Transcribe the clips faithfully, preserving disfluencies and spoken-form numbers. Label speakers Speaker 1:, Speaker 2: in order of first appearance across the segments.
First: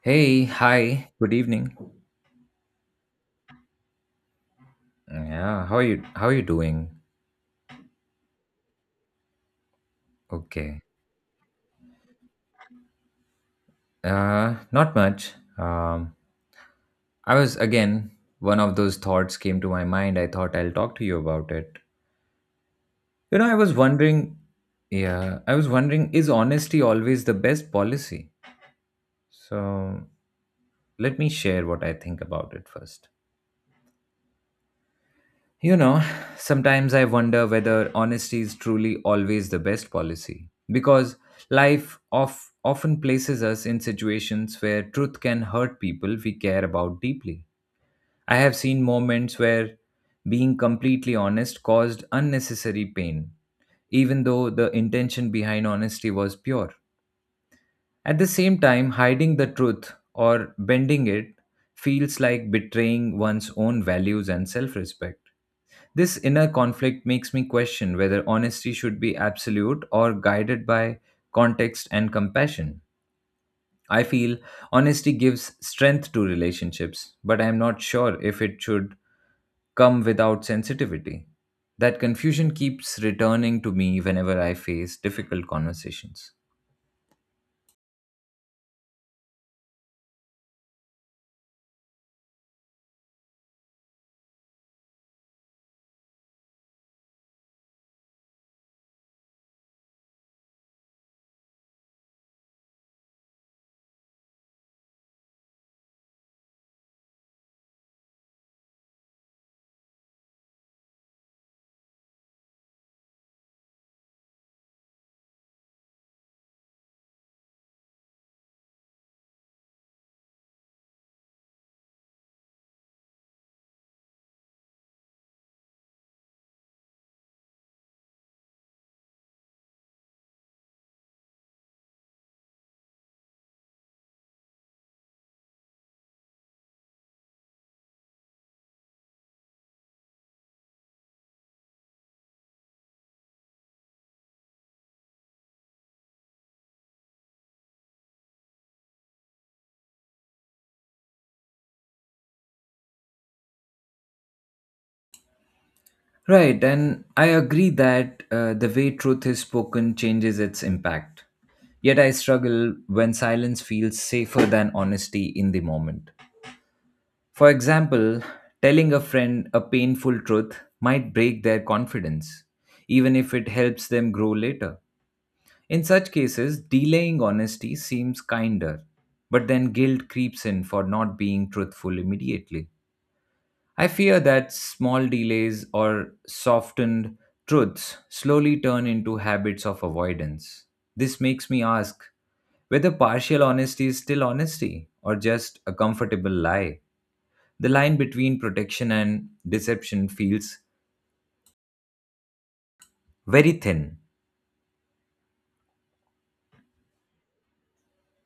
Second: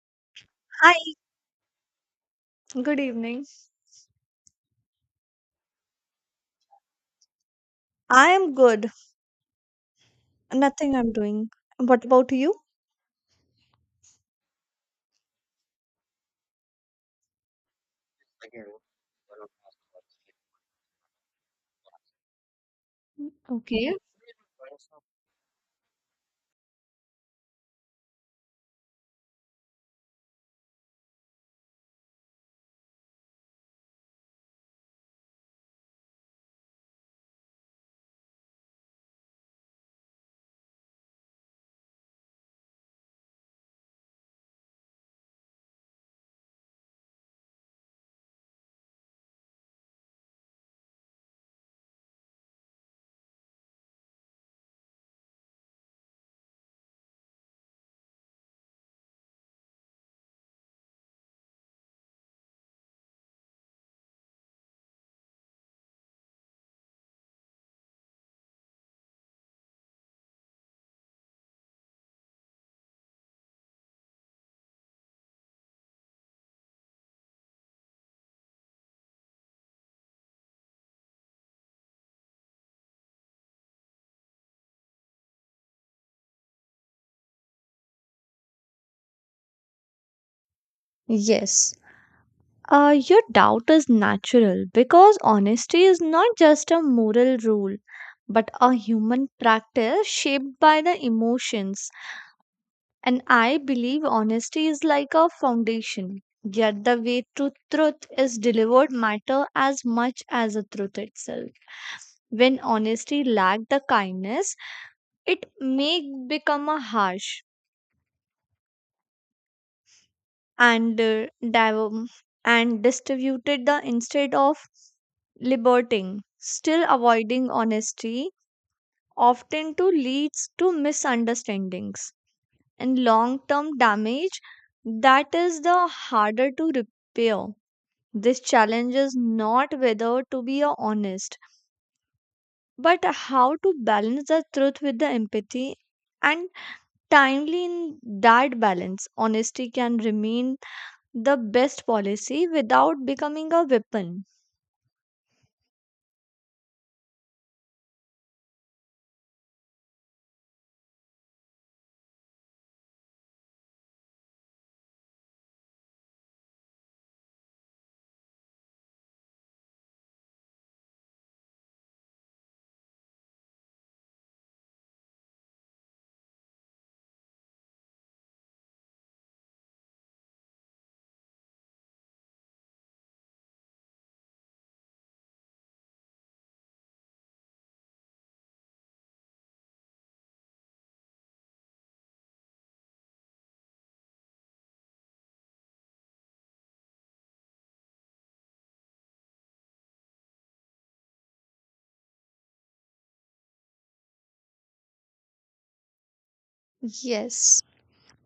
Speaker 1: Hey, hi.
Speaker 2: Hi,
Speaker 1: Good evening.
Speaker 2: good evening.
Speaker 1: Yeah, how are you how are you doing?
Speaker 2: I am good.
Speaker 1: Okay.
Speaker 2: Nothing I'm doing. What about you?
Speaker 1: Uh not much. Um I was again one of those thoughts came to my mind. I thought I'll talk to you about it. You know, I was wondering yeah, I was wondering, is honesty always the best policy? So, let me share what I think about it first. You know, sometimes I wonder whether honesty is truly always the best policy because life of, often places us in situations where truth can hurt people we care about deeply. I have seen moments where being completely honest caused unnecessary pain, even though the intention behind honesty was pure. At the same time, hiding the truth or bending it feels like betraying one's own values and self respect. This inner conflict makes me question whether honesty should be absolute or guided by context and compassion. I feel honesty gives strength to relationships, but I am not sure if it should come without sensitivity. That confusion keeps returning to me whenever I face difficult conversations.
Speaker 2: Yes, uh, your doubt is natural because honesty is not just a moral rule, but a human practice shaped by the emotions. And I believe honesty is like a foundation. Yet the way to truth is delivered matter as much as the truth itself. When honesty lack the kindness, it may become a harsh. and uh, div- um, and distributed the instead of liberating still avoiding honesty often to leads to misunderstandings and long term damage that is the harder to repair. This challenge is not whether to be a honest, but how to balance the truth with the empathy and timely. In that balance honesty can remain the best policy without becoming a weapon.
Speaker 1: Right, and I agree that uh, the way truth is spoken changes its impact. Yet I struggle when silence feels safer than honesty in the moment. For example, telling a friend a painful truth might break their confidence, even if it helps them grow later. In such cases, delaying honesty seems kinder, but then guilt creeps in for not being truthful immediately. I fear that small delays or softened truths slowly turn into habits of avoidance. This makes me ask whether partial honesty is still honesty or just a comfortable lie. The line between protection and deception feels very thin.
Speaker 2: Yes.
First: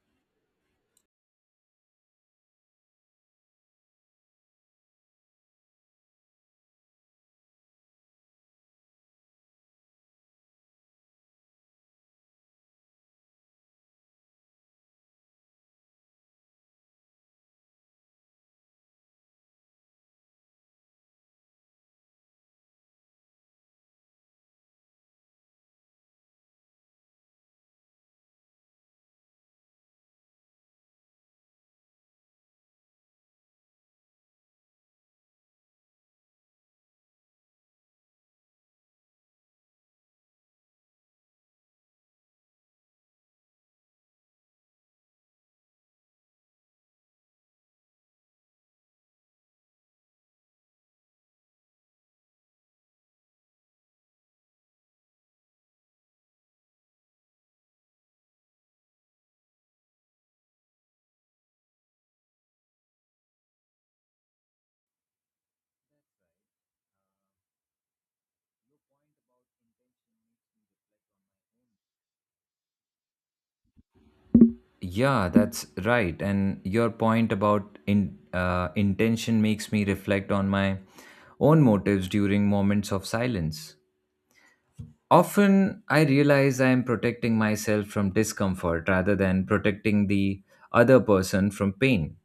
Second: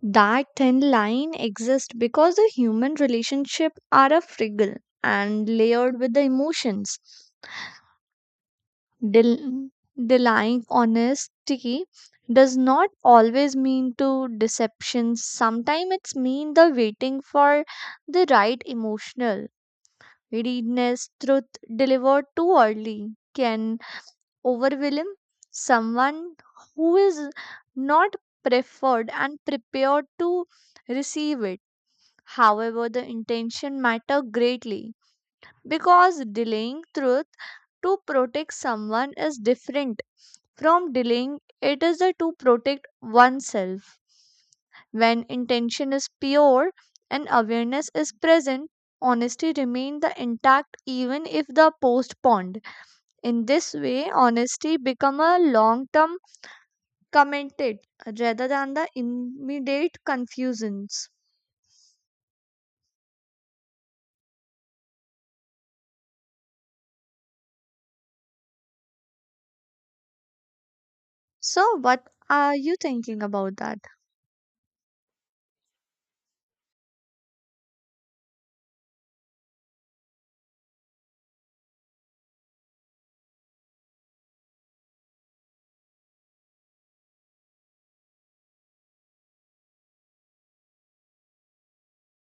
Speaker 2: That thin line exists because the human relationship are a fragile and layered with the emotions. Del- Denying honesty does not always mean to deception. Sometimes it's mean the waiting for the right emotional readiness. Truth delivered too early can overwhelm someone who is not preferred and prepared to receive it. However, the intention matter greatly because delaying truth to protect someone is different from delaying it is the to protect oneself. When intention is pure and awareness is present, honesty remains the intact even if the postponed. In this way, honesty become a long-term commitment rather than the immediate confusions. So, what are you thinking about that?
Speaker 1: Yeah, that's right. And your point about in, uh, intention makes me reflect on my own motives during moments of silence. Often, I realize I am protecting myself from discomfort rather than protecting the other person from pain.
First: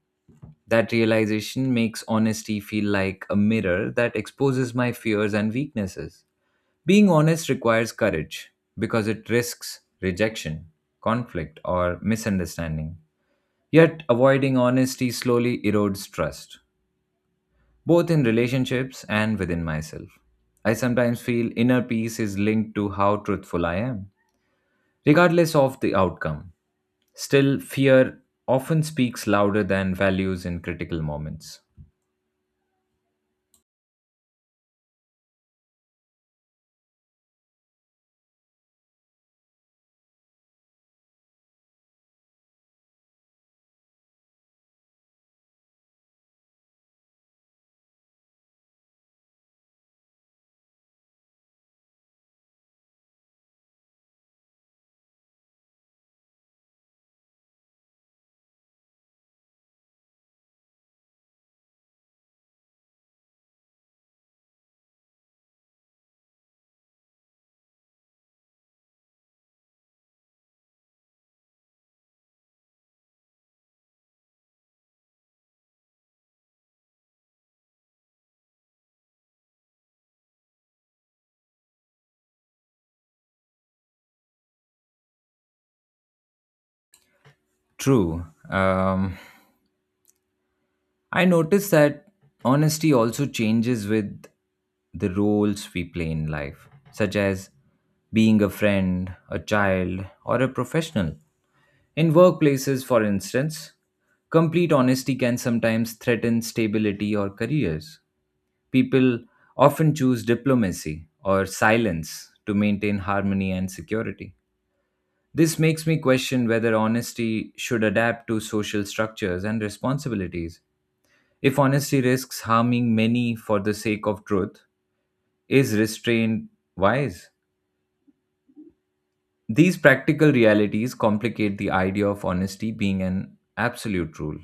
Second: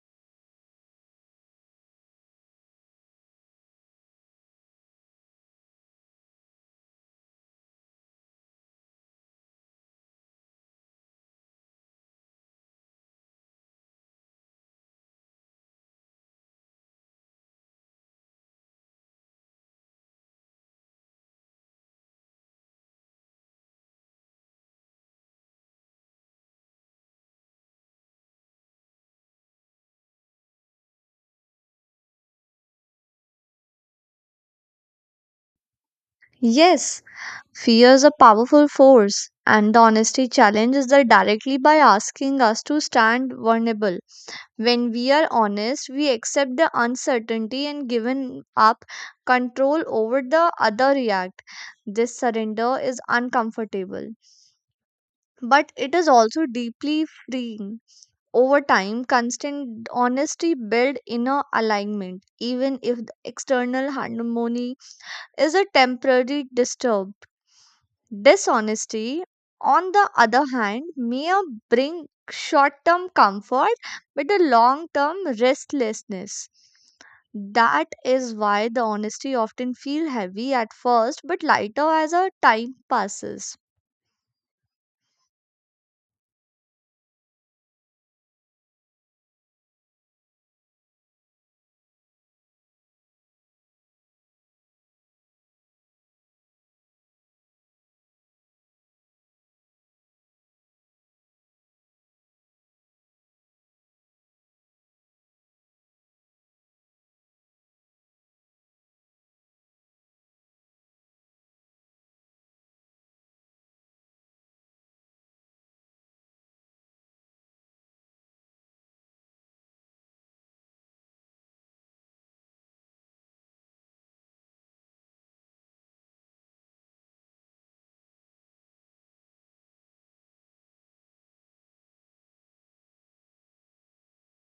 Speaker 1: That realization makes honesty feel like a mirror that exposes my fears and weaknesses. Being honest requires courage because it risks rejection, conflict, or misunderstanding. Yet, avoiding honesty slowly erodes trust, both in relationships and within myself. I sometimes feel inner peace is linked to how truthful I am, regardless of the outcome. Still, fear often speaks louder than values in critical moments.
Speaker 2: Yes, fear is a powerful force, and the honesty challenges that directly by asking us to stand vulnerable. When we are honest, we accept the uncertainty and given up control over the other react. This surrender is uncomfortable but it is also deeply freeing. Over time, constant honesty builds inner alignment, even if the external harmony is a temporary disturb. Dishonesty, on the other hand, may bring short term comfort but a long term restlessness. That is why the honesty often feels heavy at first but lighter as a time passes.
Speaker 1: True. Um, I noticed that honesty also changes with the roles we play in life, such as being a friend, a child, or a professional. In workplaces, for instance, complete honesty can sometimes threaten stability or careers. People often choose diplomacy or silence to maintain harmony and security. This makes me question whether honesty should adapt to social structures and responsibilities. If honesty risks harming many for the sake of truth, is restraint wise? These practical realities complicate the idea of honesty being an absolute rule.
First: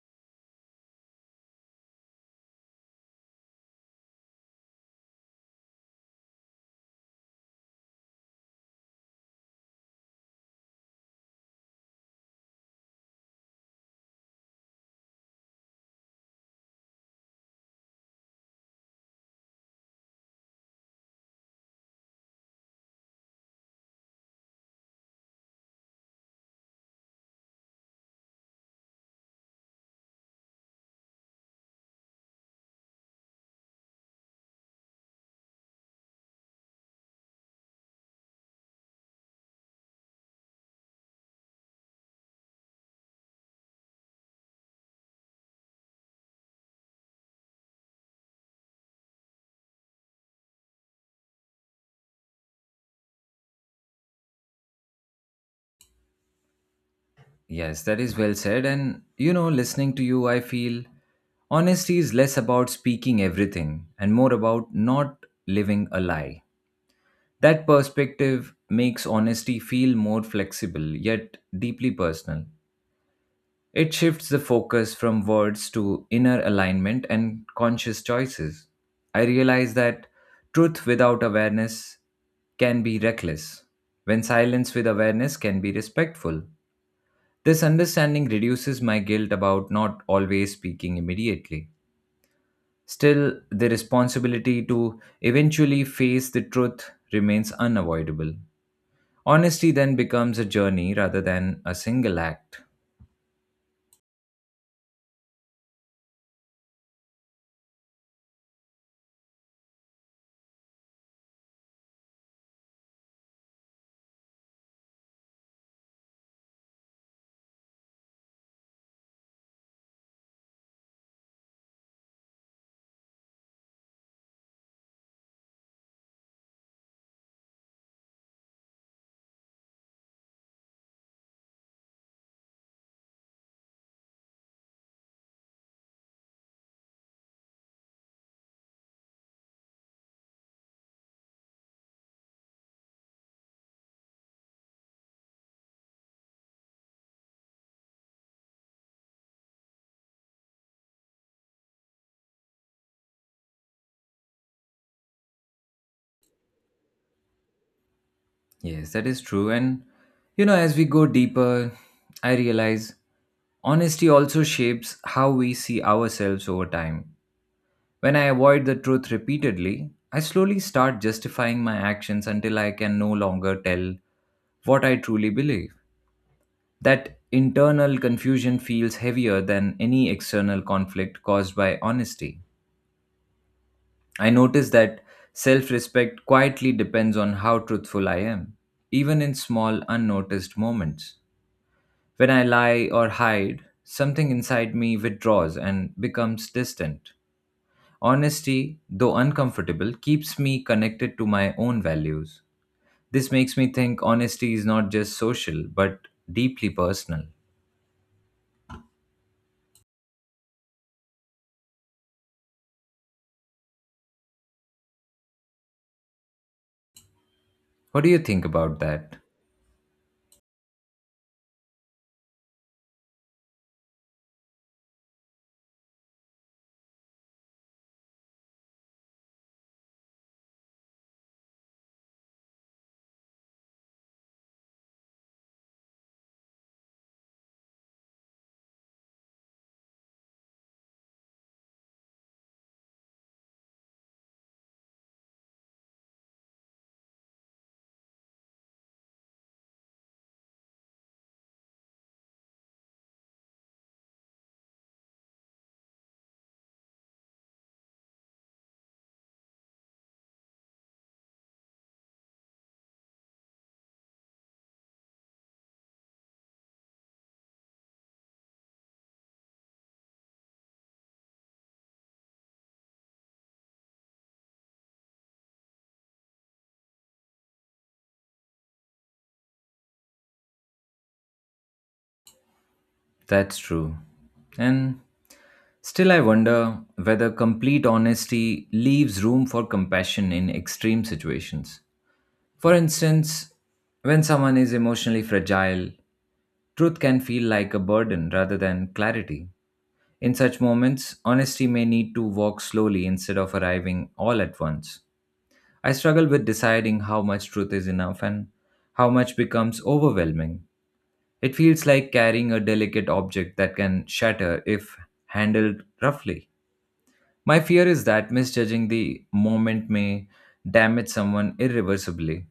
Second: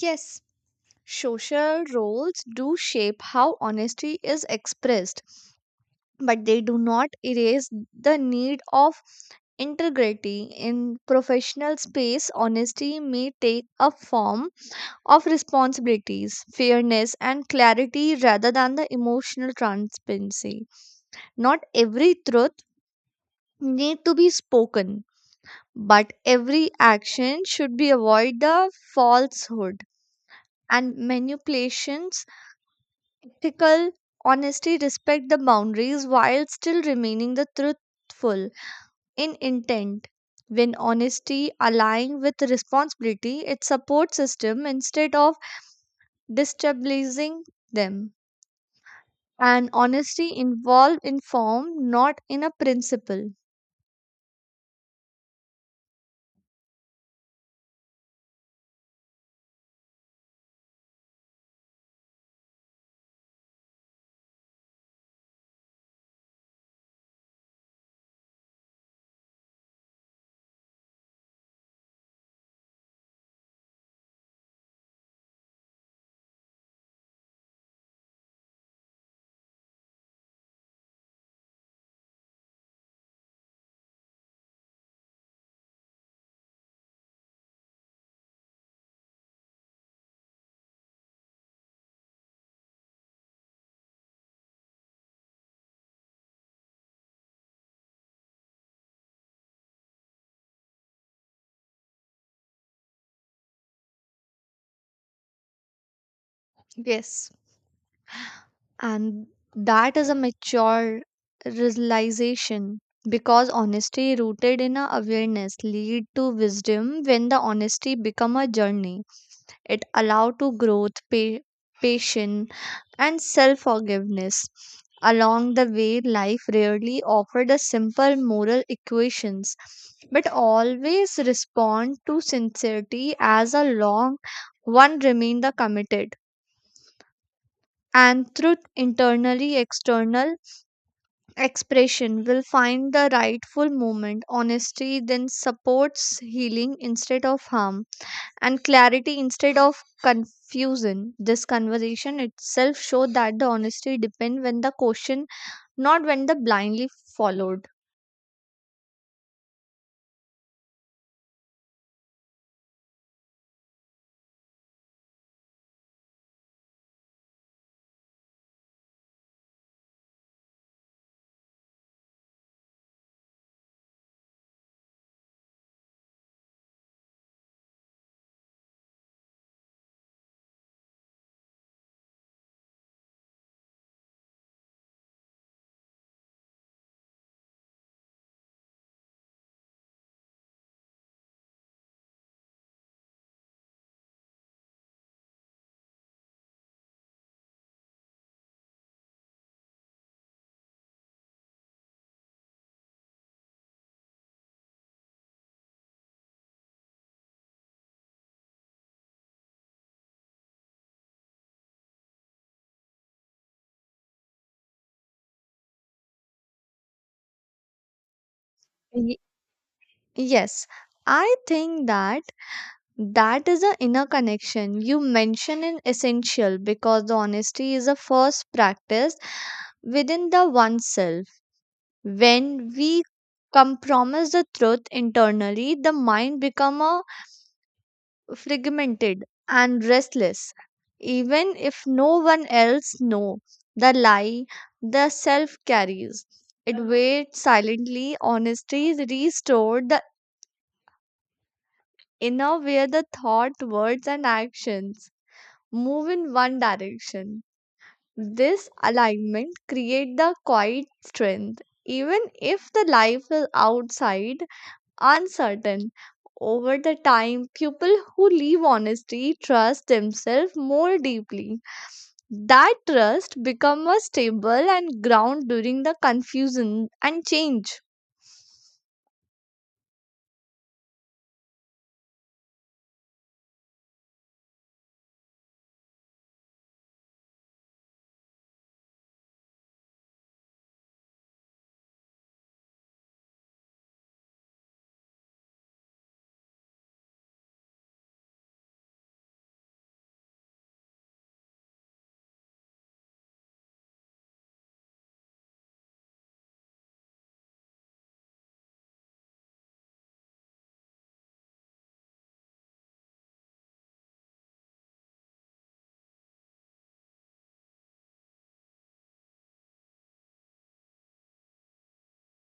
Speaker 2: Yes, social roles do shape how honesty is expressed, but they do not erase the need of integrity. In professional space, honesty may take a form of responsibilities, fairness, and clarity rather than the emotional transparency. Not every truth need to be spoken, but every action should be avoid the falsehood and manipulations. Ethical honesty respect the boundaries while still remaining the truthful in intent. When honesty align with responsibility, it supports system instead of destabilizing them. And honesty involved in form, not in a principle.
Speaker 1: Yes, that is well said. And you know, listening to you, I feel honesty is less about speaking everything and more about not living a lie. That perspective makes honesty feel more flexible yet deeply personal. It shifts the focus from words to inner alignment and conscious choices. I realize that truth without awareness can be reckless, when silence with awareness can be respectful. This understanding reduces my guilt about not always speaking immediately. Still, the responsibility to eventually face the truth remains unavoidable. Honesty then becomes a journey rather than a single act.
Speaker 2: Yes, and that is a mature realization because honesty rooted in a awareness lead to wisdom. When the honesty become a journey, it allowed to growth, pa- patience, and self forgiveness along the way. Life rarely offered a simple moral equations but always respond to sincerity. As a long one remained the committed and through internally external expression, will find the rightful moment. Honesty then supports healing instead of harm, and clarity instead of confusion. This conversation itself showed that the honesty depend when the question, not when the blindly followed.
Speaker 1: Yes, that is true. And you know, as we go deeper, I realize honesty also shapes how we see ourselves over time. When I avoid the truth repeatedly, I slowly start justifying my actions until I can no longer tell what I truly believe. That internal confusion feels heavier than any external conflict caused by honesty. I notice that self respect quietly depends on how truthful I am, even in small, unnoticed moments. When I lie or hide, something inside me withdraws and becomes distant. Honesty, though uncomfortable, keeps me connected to my own values. This makes me think honesty is not just social, but deeply personal. What do you think about that?
Speaker 2: Ye- yes, I think that that is a inner connection you mention in essential because the honesty is a first practice within the oneself. When we compromise the truth internally, the mind become a fragmented and restless even if no one else know the lie. The self carries it, waits silently. Honesty restored the inner where the thought, words and actions move in one direction. This alignment create the quiet strength even if the life is outside uncertain. Over the time, people who live honestly trust themselves more deeply. That trust become a stable and ground during the confusion and change.
Speaker 1: That's true. And still, I wonder whether complete honesty leaves room for compassion in extreme situations. For instance, when someone is emotionally fragile, truth can feel like a burden rather than clarity. In such moments, honesty may need to walk slowly instead of arriving all at once. I struggle with deciding how much truth is enough and how much becomes overwhelming. It feels like carrying a delicate object that can shatter if handled roughly. My fear is that misjudging the moment may damage someone irreversibly.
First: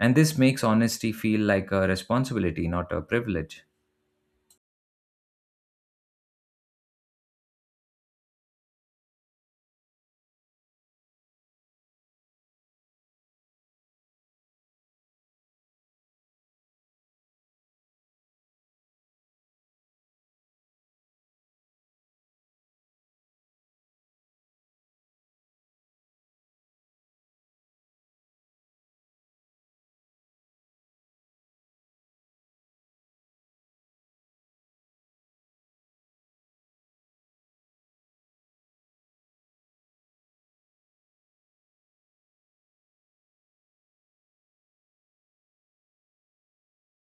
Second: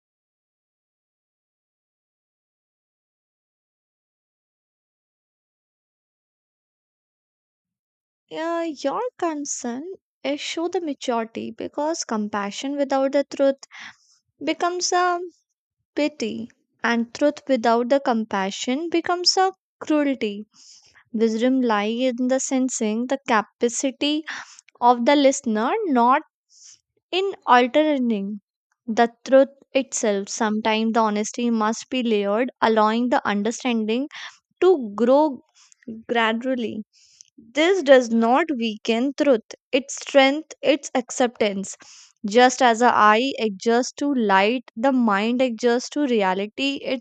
Speaker 1: And this makes honesty feel like a responsibility, not a privilege.
Speaker 2: Uh, your concern is show the maturity because compassion without the truth becomes a pity, and truth without the compassion becomes a cruelty. Wisdom lies in the sensing the capacity of the listener, not in altering the truth itself. Sometimes the honesty must be layered, allowing the understanding to grow gradually. This does not weaken truth, its strength, its acceptance. Just as the eye adjusts to light, the mind adjusts to reality. It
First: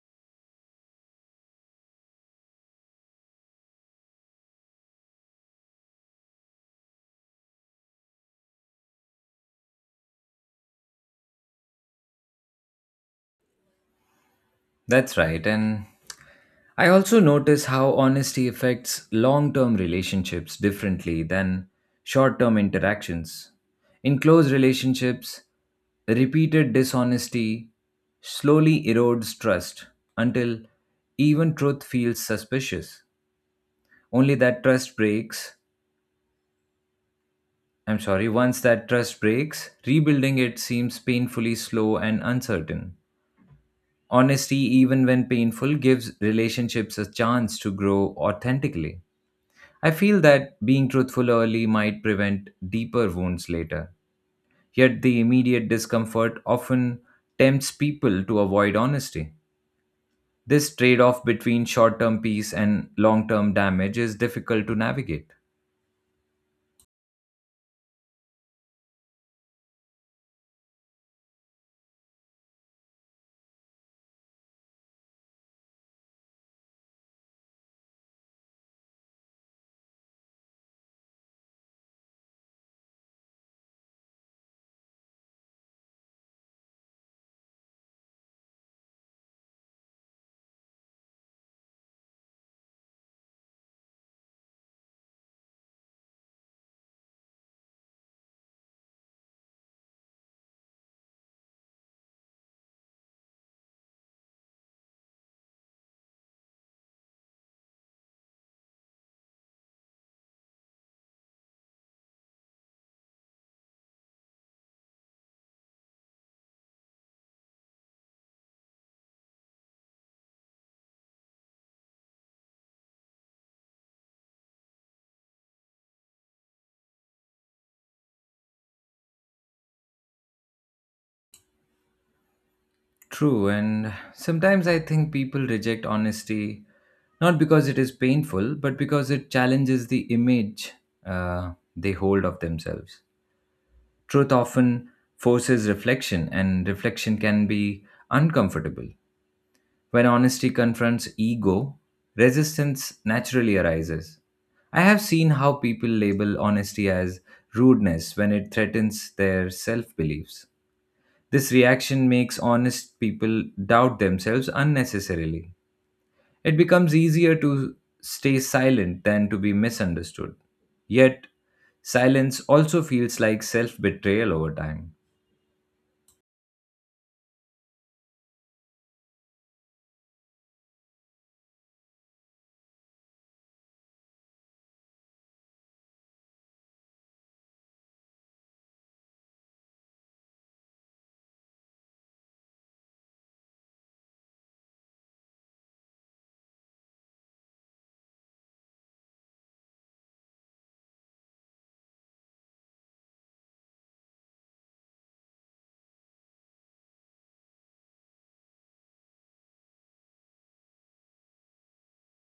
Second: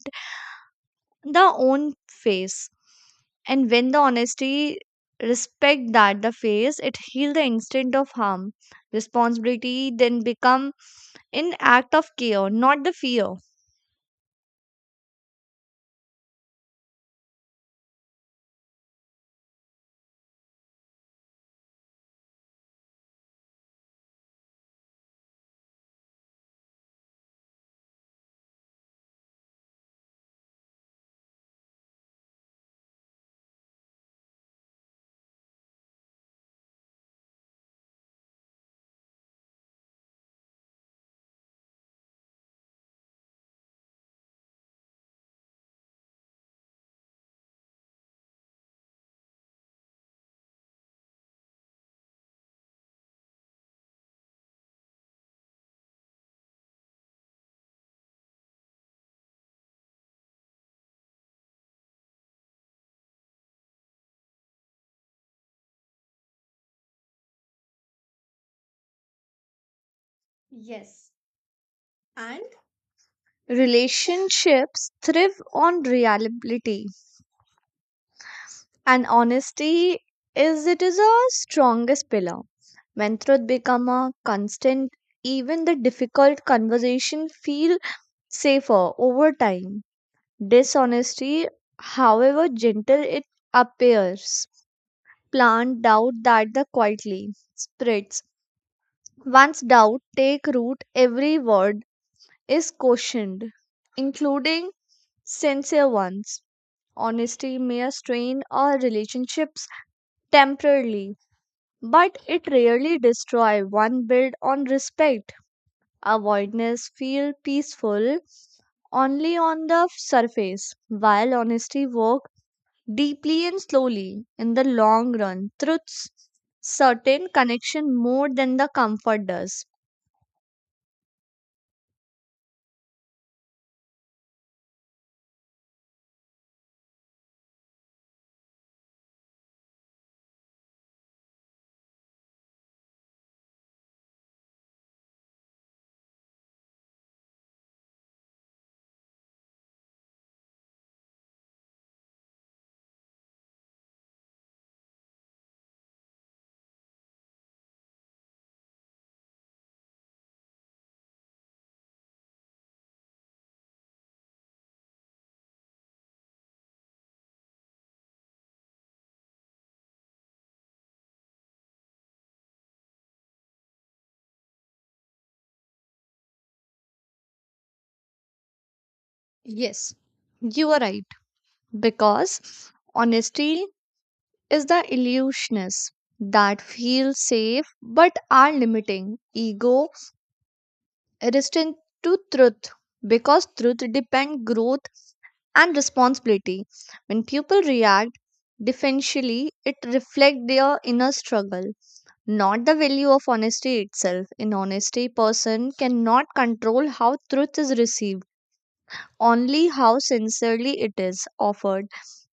Speaker 2: the own face, and when the honesty respect that the face, it heal the instinct of harm. Responsibility then become an act of care, not the fear.
Speaker 1: That's right. And I also notice how honesty affects long term relationships differently than short term interactions. In close relationships, repeated dishonesty slowly erodes trust until even truth feels suspicious. Only that trust breaks. I'm sorry, once that trust breaks, rebuilding it seems painfully slow and uncertain. Honesty, even when painful, gives relationships a chance to grow authentically. I feel that being truthful early might prevent deeper wounds later. Yet the immediate discomfort often tempts people to avoid honesty. This trade off between short term peace and long term damage is difficult to navigate.
Speaker 2: Yes. And relationships thrive on reliability, and honesty is, it is a strongest pillar. When truth become a constant, even the difficult conversation feel safer over time. Dishonesty, however gentle it appears, plant doubt that the quietly spreads. Once doubt take root, every word is cautioned, including sincere ones. Honesty may strain our relationships temporarily, but it rarely destroy one built on respect. Avoidance feel peaceful only on the surface, while honesty works deeply and slowly. In the long run, truths certain connection more than the comfort does.
Speaker 1: True, and sometimes I think people reject honesty not because it is painful, but because it challenges the image uh, they hold of themselves. Truth often forces reflection, and reflection can be uncomfortable. When honesty confronts ego, resistance naturally arises. I have seen how people label honesty as rudeness when it threatens their self beliefs. This reaction makes honest people doubt themselves unnecessarily. It becomes easier to stay silent than to be misunderstood. Yet, silence also feels like self betrayal over time.
Speaker 2: Yes, you are right because honesty is the illusionist that feels safe but are limiting. Ego resistant to truth because truth depend growth and responsibility. When people react defensively, it reflect their inner struggle, not the value of honesty itself. In honesty, person cannot control how truth is received, only how sincerely it is offered.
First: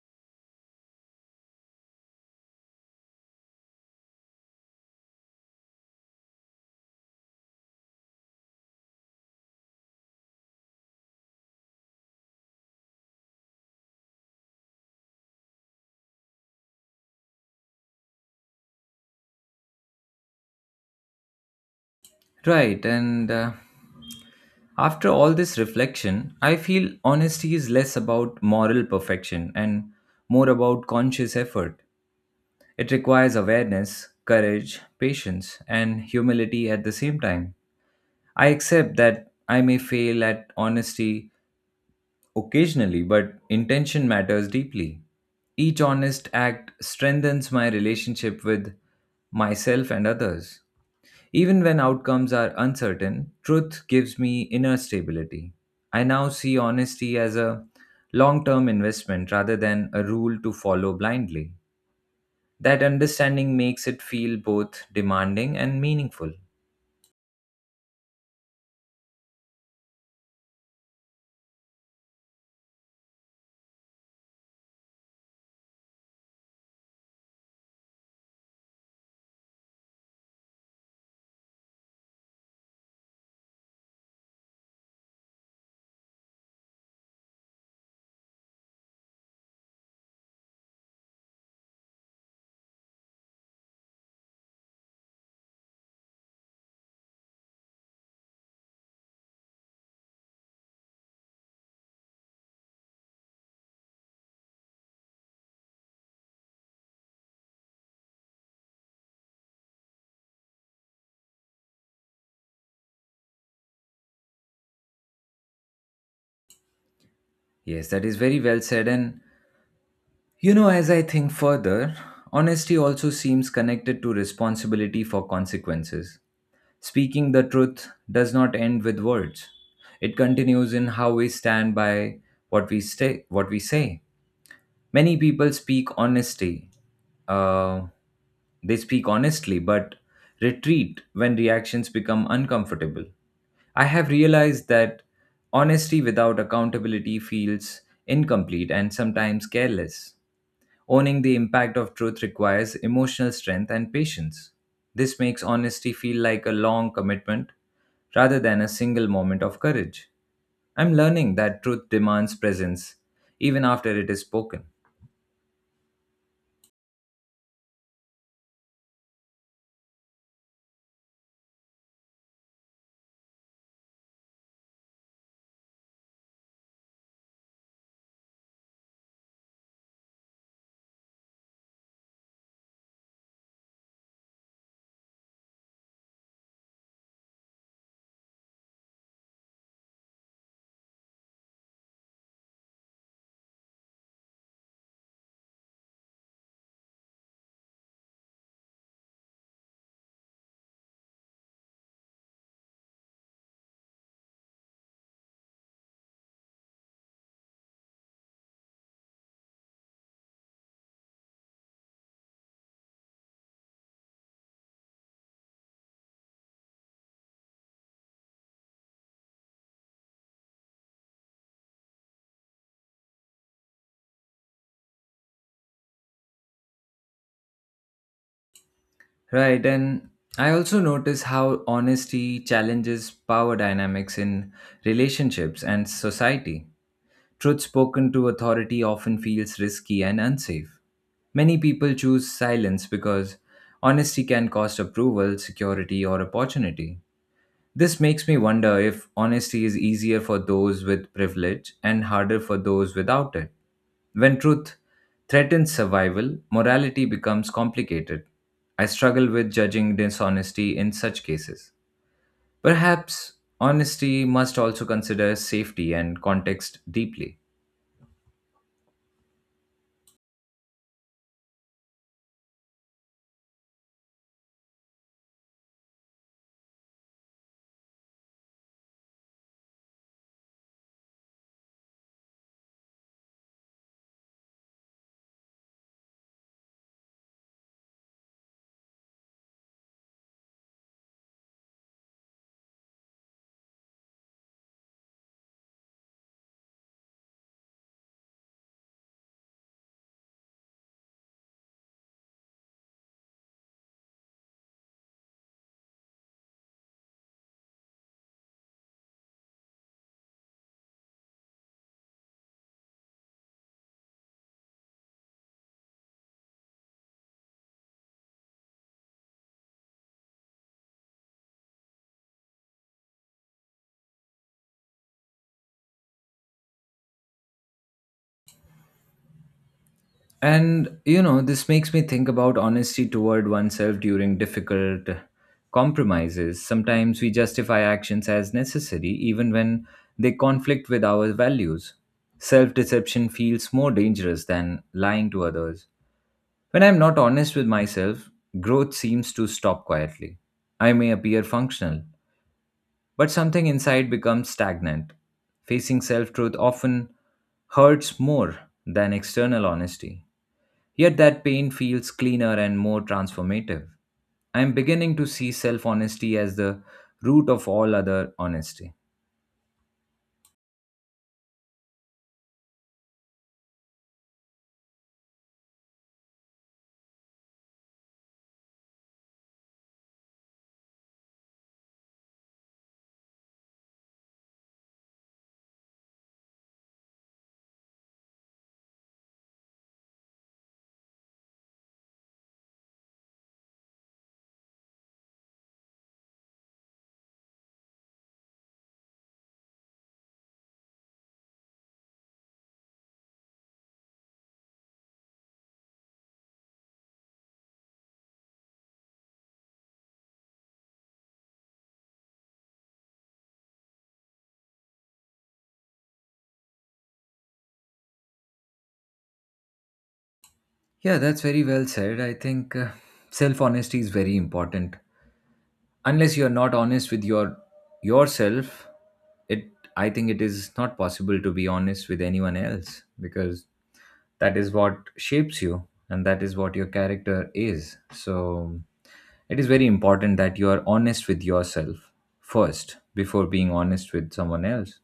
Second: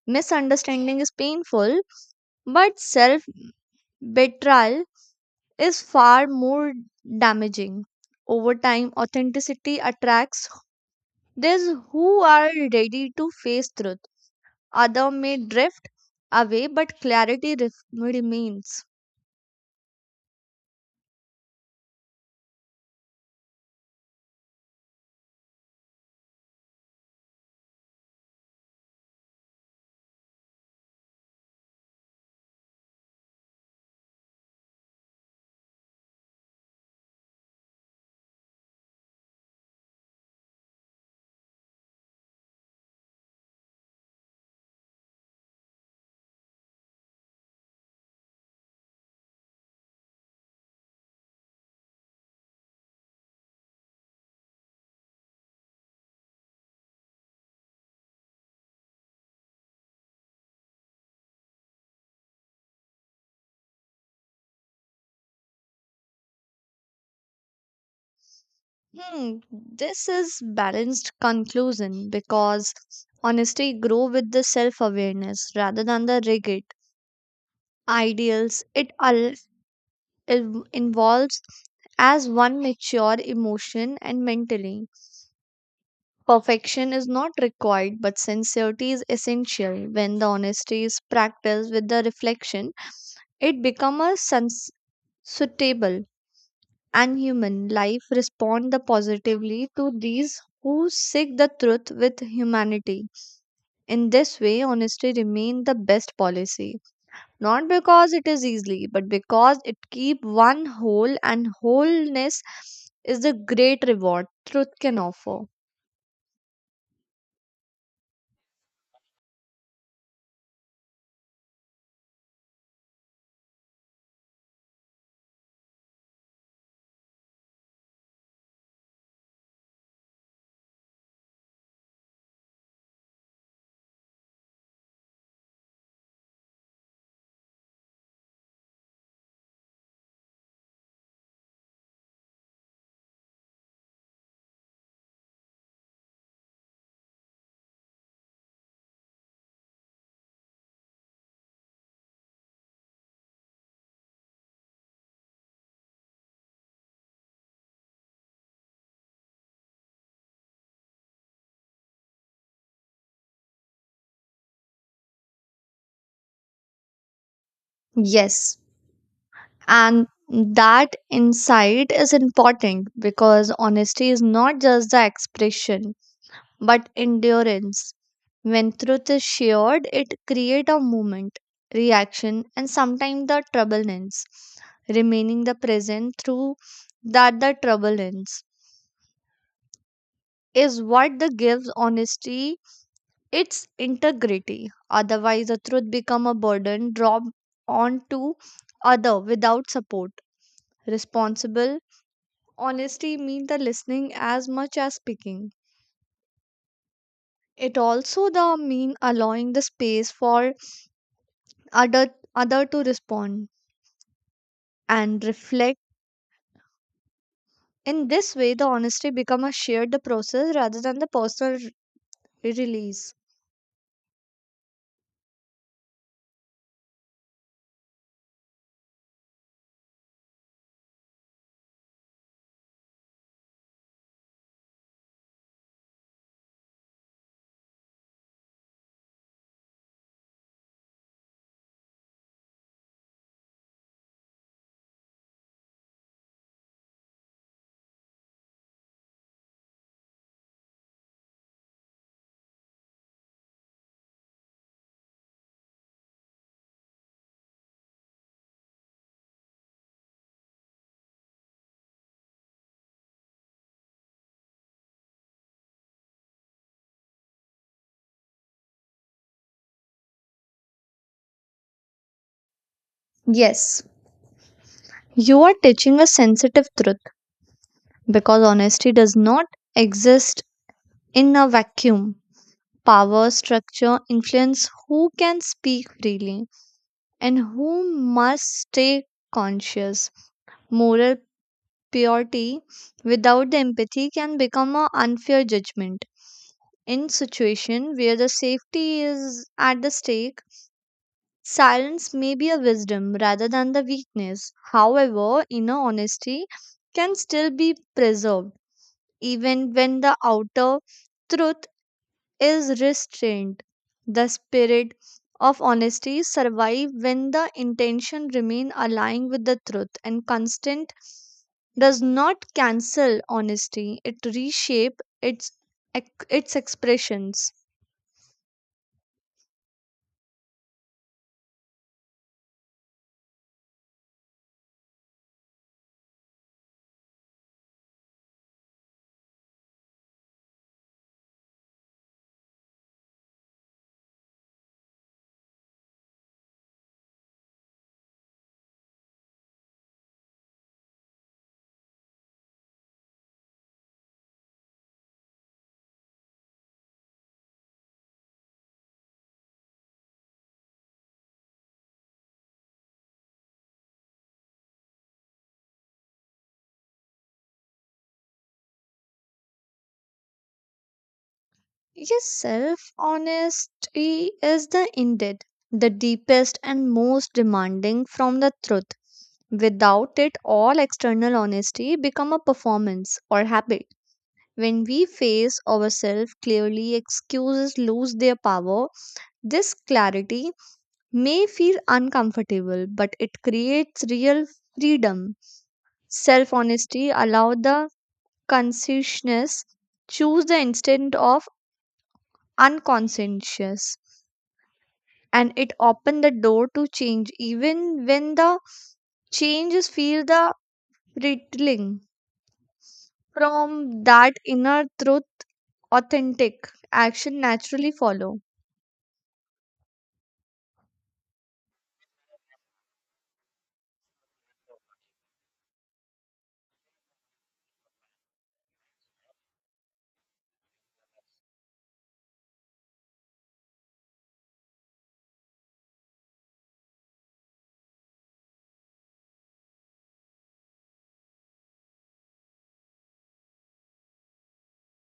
Speaker 2: Misunderstanding is painful, but self betrayal is far more damaging. Over time, authenticity attracts those who are ready to face truth. Other may drift away, but clarity ref- remains.
Speaker 1: Right, and uh, after all this reflection, I feel honesty is less about moral perfection and more about conscious effort. It requires awareness, courage, patience, and humility at the same time. I accept that I may fail at honesty occasionally, but intention matters deeply. Each honest act strengthens my relationship with myself and others. Even when outcomes are uncertain, truth gives me inner stability. I now see honesty as a long term investment rather than a rule to follow blindly. That understanding makes it feel both demanding and meaningful.
Speaker 2: Hmm, this is balanced conclusion because honesty grow with the self-awareness rather than the rigid ideals. It, all involves as one mature emotion and mentally. Perfection is not required, but sincerity is essential. When the honesty is practiced with the reflection, it becomes a sens- suitable and human. Life respond the positively to these who seek the truth with humanity. In this way, honesty remain the best policy, not because it is easy, but because it keep one whole, and wholeness is the great reward truth can offer.
Speaker 1: Yes, that is very well said. And you know, as I think further, honesty also seems connected to responsibility for consequences. Speaking the truth does not end with words, it continues in how we stand by what we, stay, what we say. Many people speak honesty. Uh, they speak honestly, but retreat when reactions become uncomfortable. I have realized that honesty without accountability feels incomplete and sometimes careless. Owning the impact of truth requires emotional strength and patience. This makes honesty feel like a long commitment rather than a single moment of courage. I'm learning that truth demands presence even after it is spoken.
Speaker 2: Yes, and that insight is important because honesty is not just the expression but endurance. When truth is shared, it creates a movement, reaction, and sometimes the trouble ends. Remaining the present through that the trouble ends is what the gives honesty its integrity. Otherwise, the truth become a burden dropped onto other without support. Responsible honesty mean the listening as much as speaking. It also the mean allowing the space for other other to respond and reflect. In this way, the honesty become a shared the process rather than the personal re- release.
Speaker 1: Right, and I also notice how honesty challenges power dynamics in relationships and society. Truth spoken to authority often feels risky and unsafe. Many people choose silence because honesty can cost approval, security, or opportunity. This makes me wonder if honesty is easier for those with privilege and harder for those without it. When truth threatens survival, morality becomes complicated. I struggle with judging dishonesty in such cases. Perhaps honesty must also consider safety and context deeply.
Speaker 2: Yes, you are teaching a sensitive truth because honesty does not exist in a vacuum. Power, structure, influence who can speak freely and who must stay conscious. Moral purity without the empathy can become an unfair judgment. In situation where the safety is at the stake, silence may be a wisdom rather than the weakness. However, inner honesty can still be preserved even when the outer truth is restrained. The spirit of honesty survives when the intention remains aligned with the truth, and constant does not cancel honesty. It reshapes its, its expressions.
Speaker 1: And you know, this makes me think about honesty toward oneself during difficult compromises. Sometimes we justify actions as necessary, even when they conflict with our values. Self deception feels more dangerous than lying to others. When I'm not honest with myself, growth seems to stop quietly. I may appear functional, but something inside becomes stagnant. Facing self truth often hurts more than external honesty. Yet that pain feels cleaner and more transformative. I am beginning to see self honesty as the root of all other honesty.
Speaker 2: Yes, self honesty is the indeed the deepest and most demanding from the truth. Without it, all external honesty become a performance or habit. When we face ourselves clearly, excuses lose their power. This clarity may feel uncomfortable, but it creates real freedom. Self honesty allow the consciousness choose the instant of unconscientious, and it opened the door to change even when the changes feel the pricking. From that inner truth, authentic action naturally follow.
Speaker 1: Yeah, that's very well said. I think uh, self honesty is very important. Unless you are not honest with your yourself, it I think it is not possible to be honest with anyone else because that is what shapes you and that is what your character is. So it is very important that you are honest with yourself first before being honest with someone else.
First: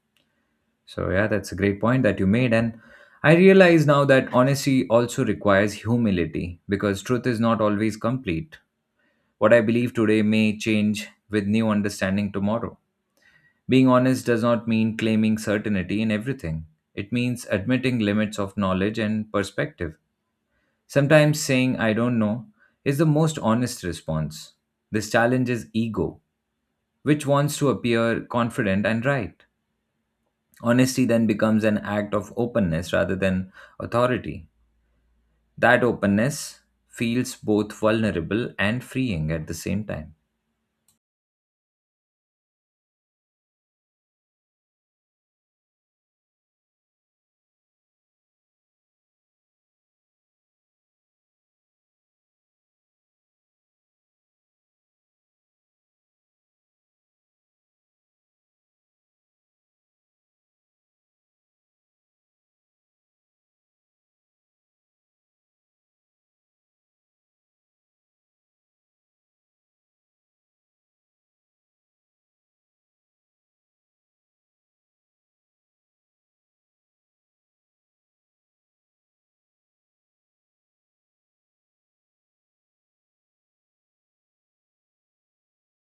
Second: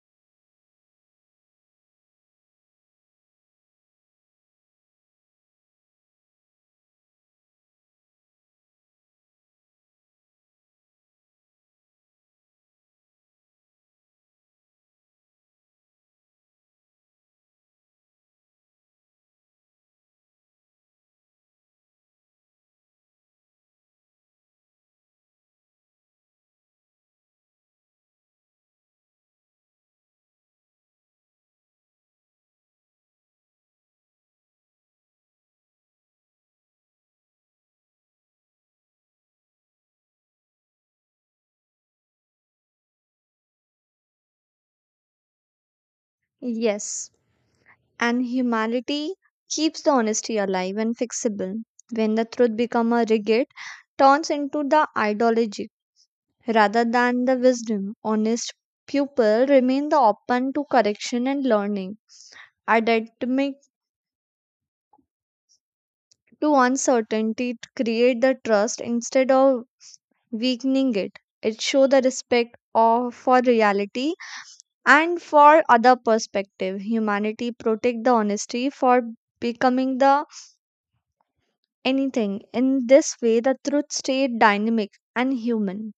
Speaker 1: So, yeah, that's a great point that you made. And I realize now that honesty also requires humility because truth is not always complete. What I believe today may change with new understanding tomorrow. Being honest does not mean claiming certainty in everything, it means admitting limits of knowledge and perspective. Sometimes saying, I don't know, is the most honest response. This challenges ego which wants to appear confident and right. Honesty then becomes an act of openness rather than authority. That openness feels both vulnerable and freeing at the same time.
Speaker 2: Yes, and humanity keeps the honesty alive and fixable. When the truth become a rigid, turns into the ideology rather than the wisdom. Honest people remain the open to correction and learning, academic to uncertainty, to create the trust instead of weakening it. It show the respect of for reality and for other perspective. Humanity protect the honesty for becoming the anything. In this way, the truth stay dynamic and human.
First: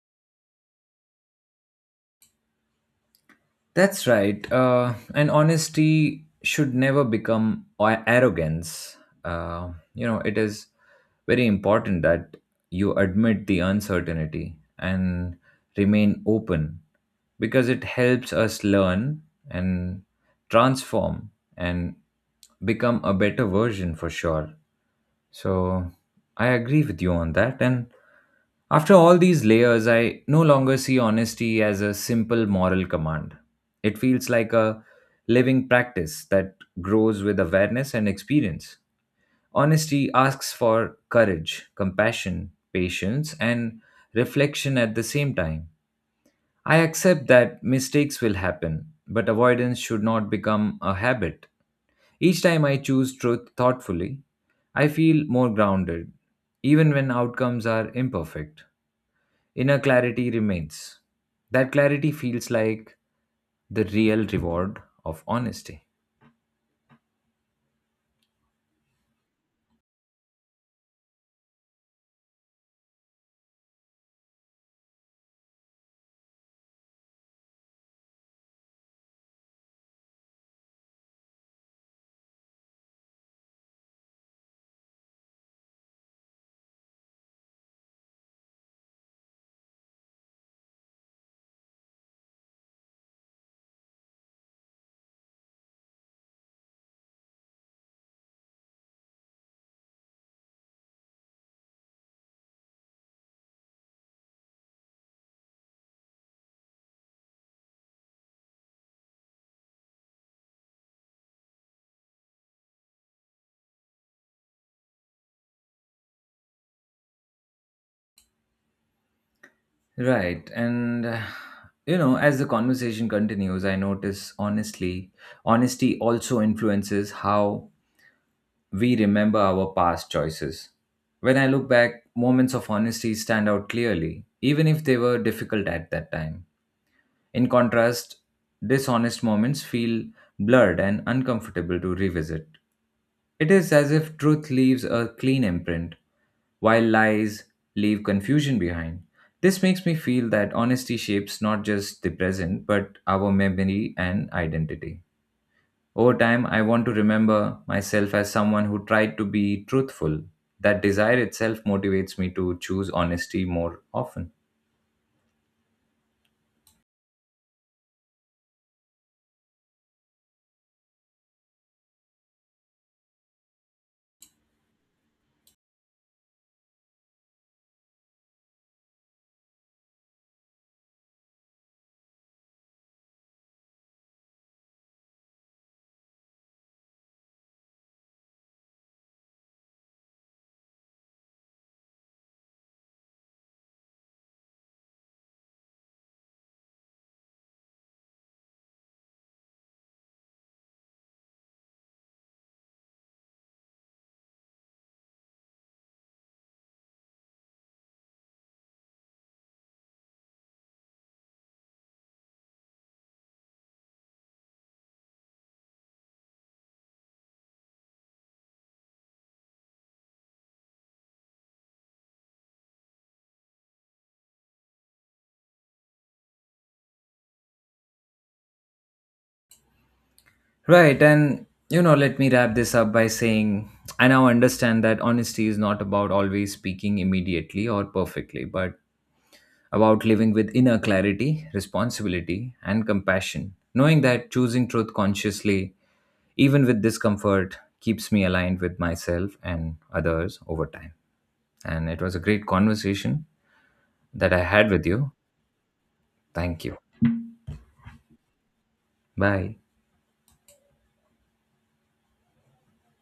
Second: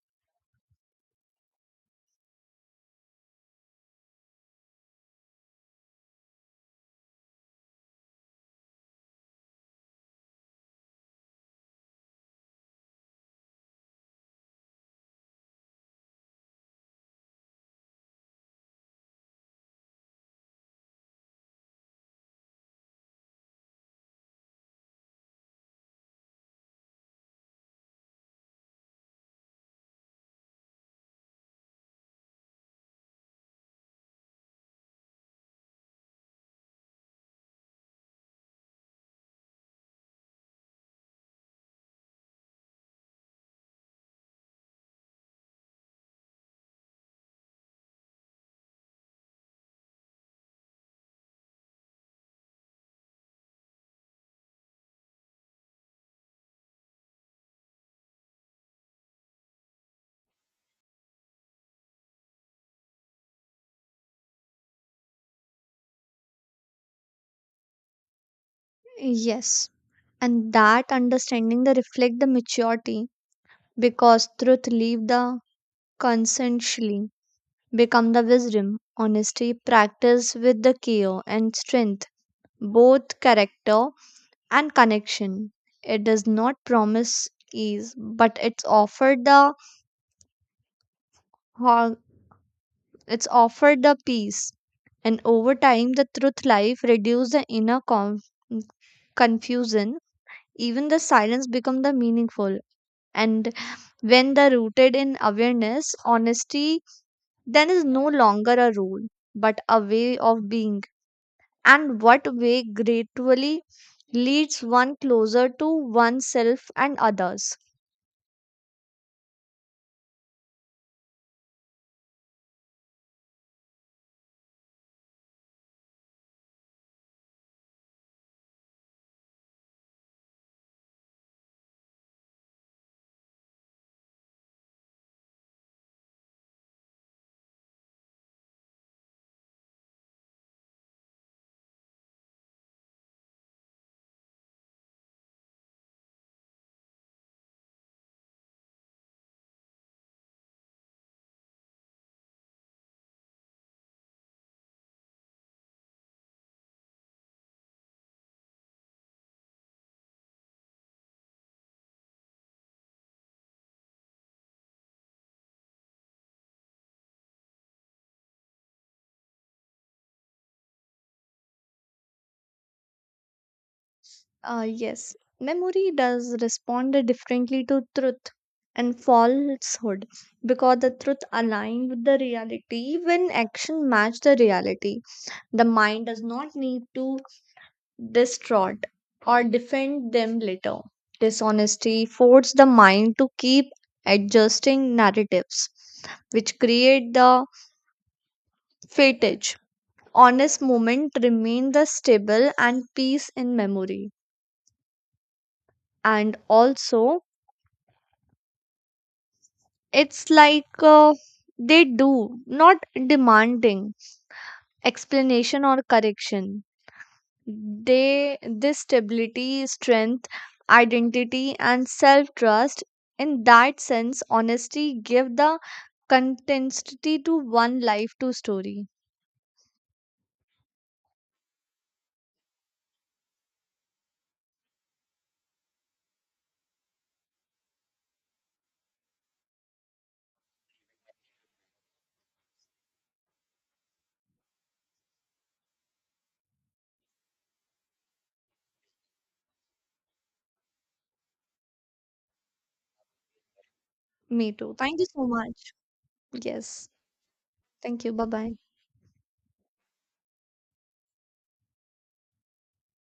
Speaker 1: That's right. Uh, and honesty should never become a- arrogance. Uh, you know, it is very important that you admit the uncertainty and remain open because it helps us learn and transform and become a better version for sure. So I agree with you on that. And after all these layers, I no longer see honesty as a simple moral command. It feels like a living practice that grows with awareness and experience. Honesty asks for courage, compassion, patience, and reflection at the same time. I accept that mistakes will happen, but avoidance should not become a habit. Each time I choose truth thoughtfully, I feel more grounded, even when outcomes are imperfect. Inner clarity remains. That clarity feels like the real reward of honesty.
Speaker 2: Yes, and that understanding the reflect the maturity because truth leave the consensually become the wisdom, honesty, practice with the care and strength, both character and connection. It does not promise ease, but it's offered the har- it's offered the peace. And over time, the truth life reduce the inner conf- confusion. Even the silence become the meaningful. And when the rooted in awareness, honesty, then is no longer a rule, but a way of being. And what way gradually leads one closer to oneself and others.
Speaker 1: Right. And, uh, you know, as the conversation continues, I notice honestly, honesty also influences how we remember our past choices. When I look back, moments of honesty stand out clearly, even if they were difficult at that time. In contrast, dishonest moments feel blurred and uncomfortable to revisit. It is as if truth leaves a clean imprint, while lies leave confusion behind. This makes me feel that honesty shapes not just the present, but our memory and identity. Over time, I want to remember myself as someone who tried to be truthful. That desire itself motivates me to choose honesty more often.
Speaker 2: Uh, yes, memory does respond differently to truth and falsehood because the truth aligns with the reality when action match the reality. The mind does not need to distort or defend them later. Dishonesty forces the mind to keep adjusting narratives, which create the fatigue. Honest moment remain the stable and peace in memory, and also it's like uh, they do not demanding explanation or correction. They, this stability strength identity and self trust. In that sense honesty give the consistency to one life to story.
Speaker 1: Right. And, you know, let me wrap this up by saying I now understand that honesty is not about always speaking immediately or perfectly, but about living with inner clarity, responsibility, and compassion. Knowing that choosing truth consciously, even with discomfort, keeps me aligned with myself and others over time. And it was a great conversation that I
Speaker 2: Me
Speaker 1: had
Speaker 2: too,
Speaker 1: with
Speaker 2: thank you
Speaker 1: you.
Speaker 2: so much.
Speaker 1: Thank you.
Speaker 2: Yes, thank you. Bye bye.
Speaker 1: Bye.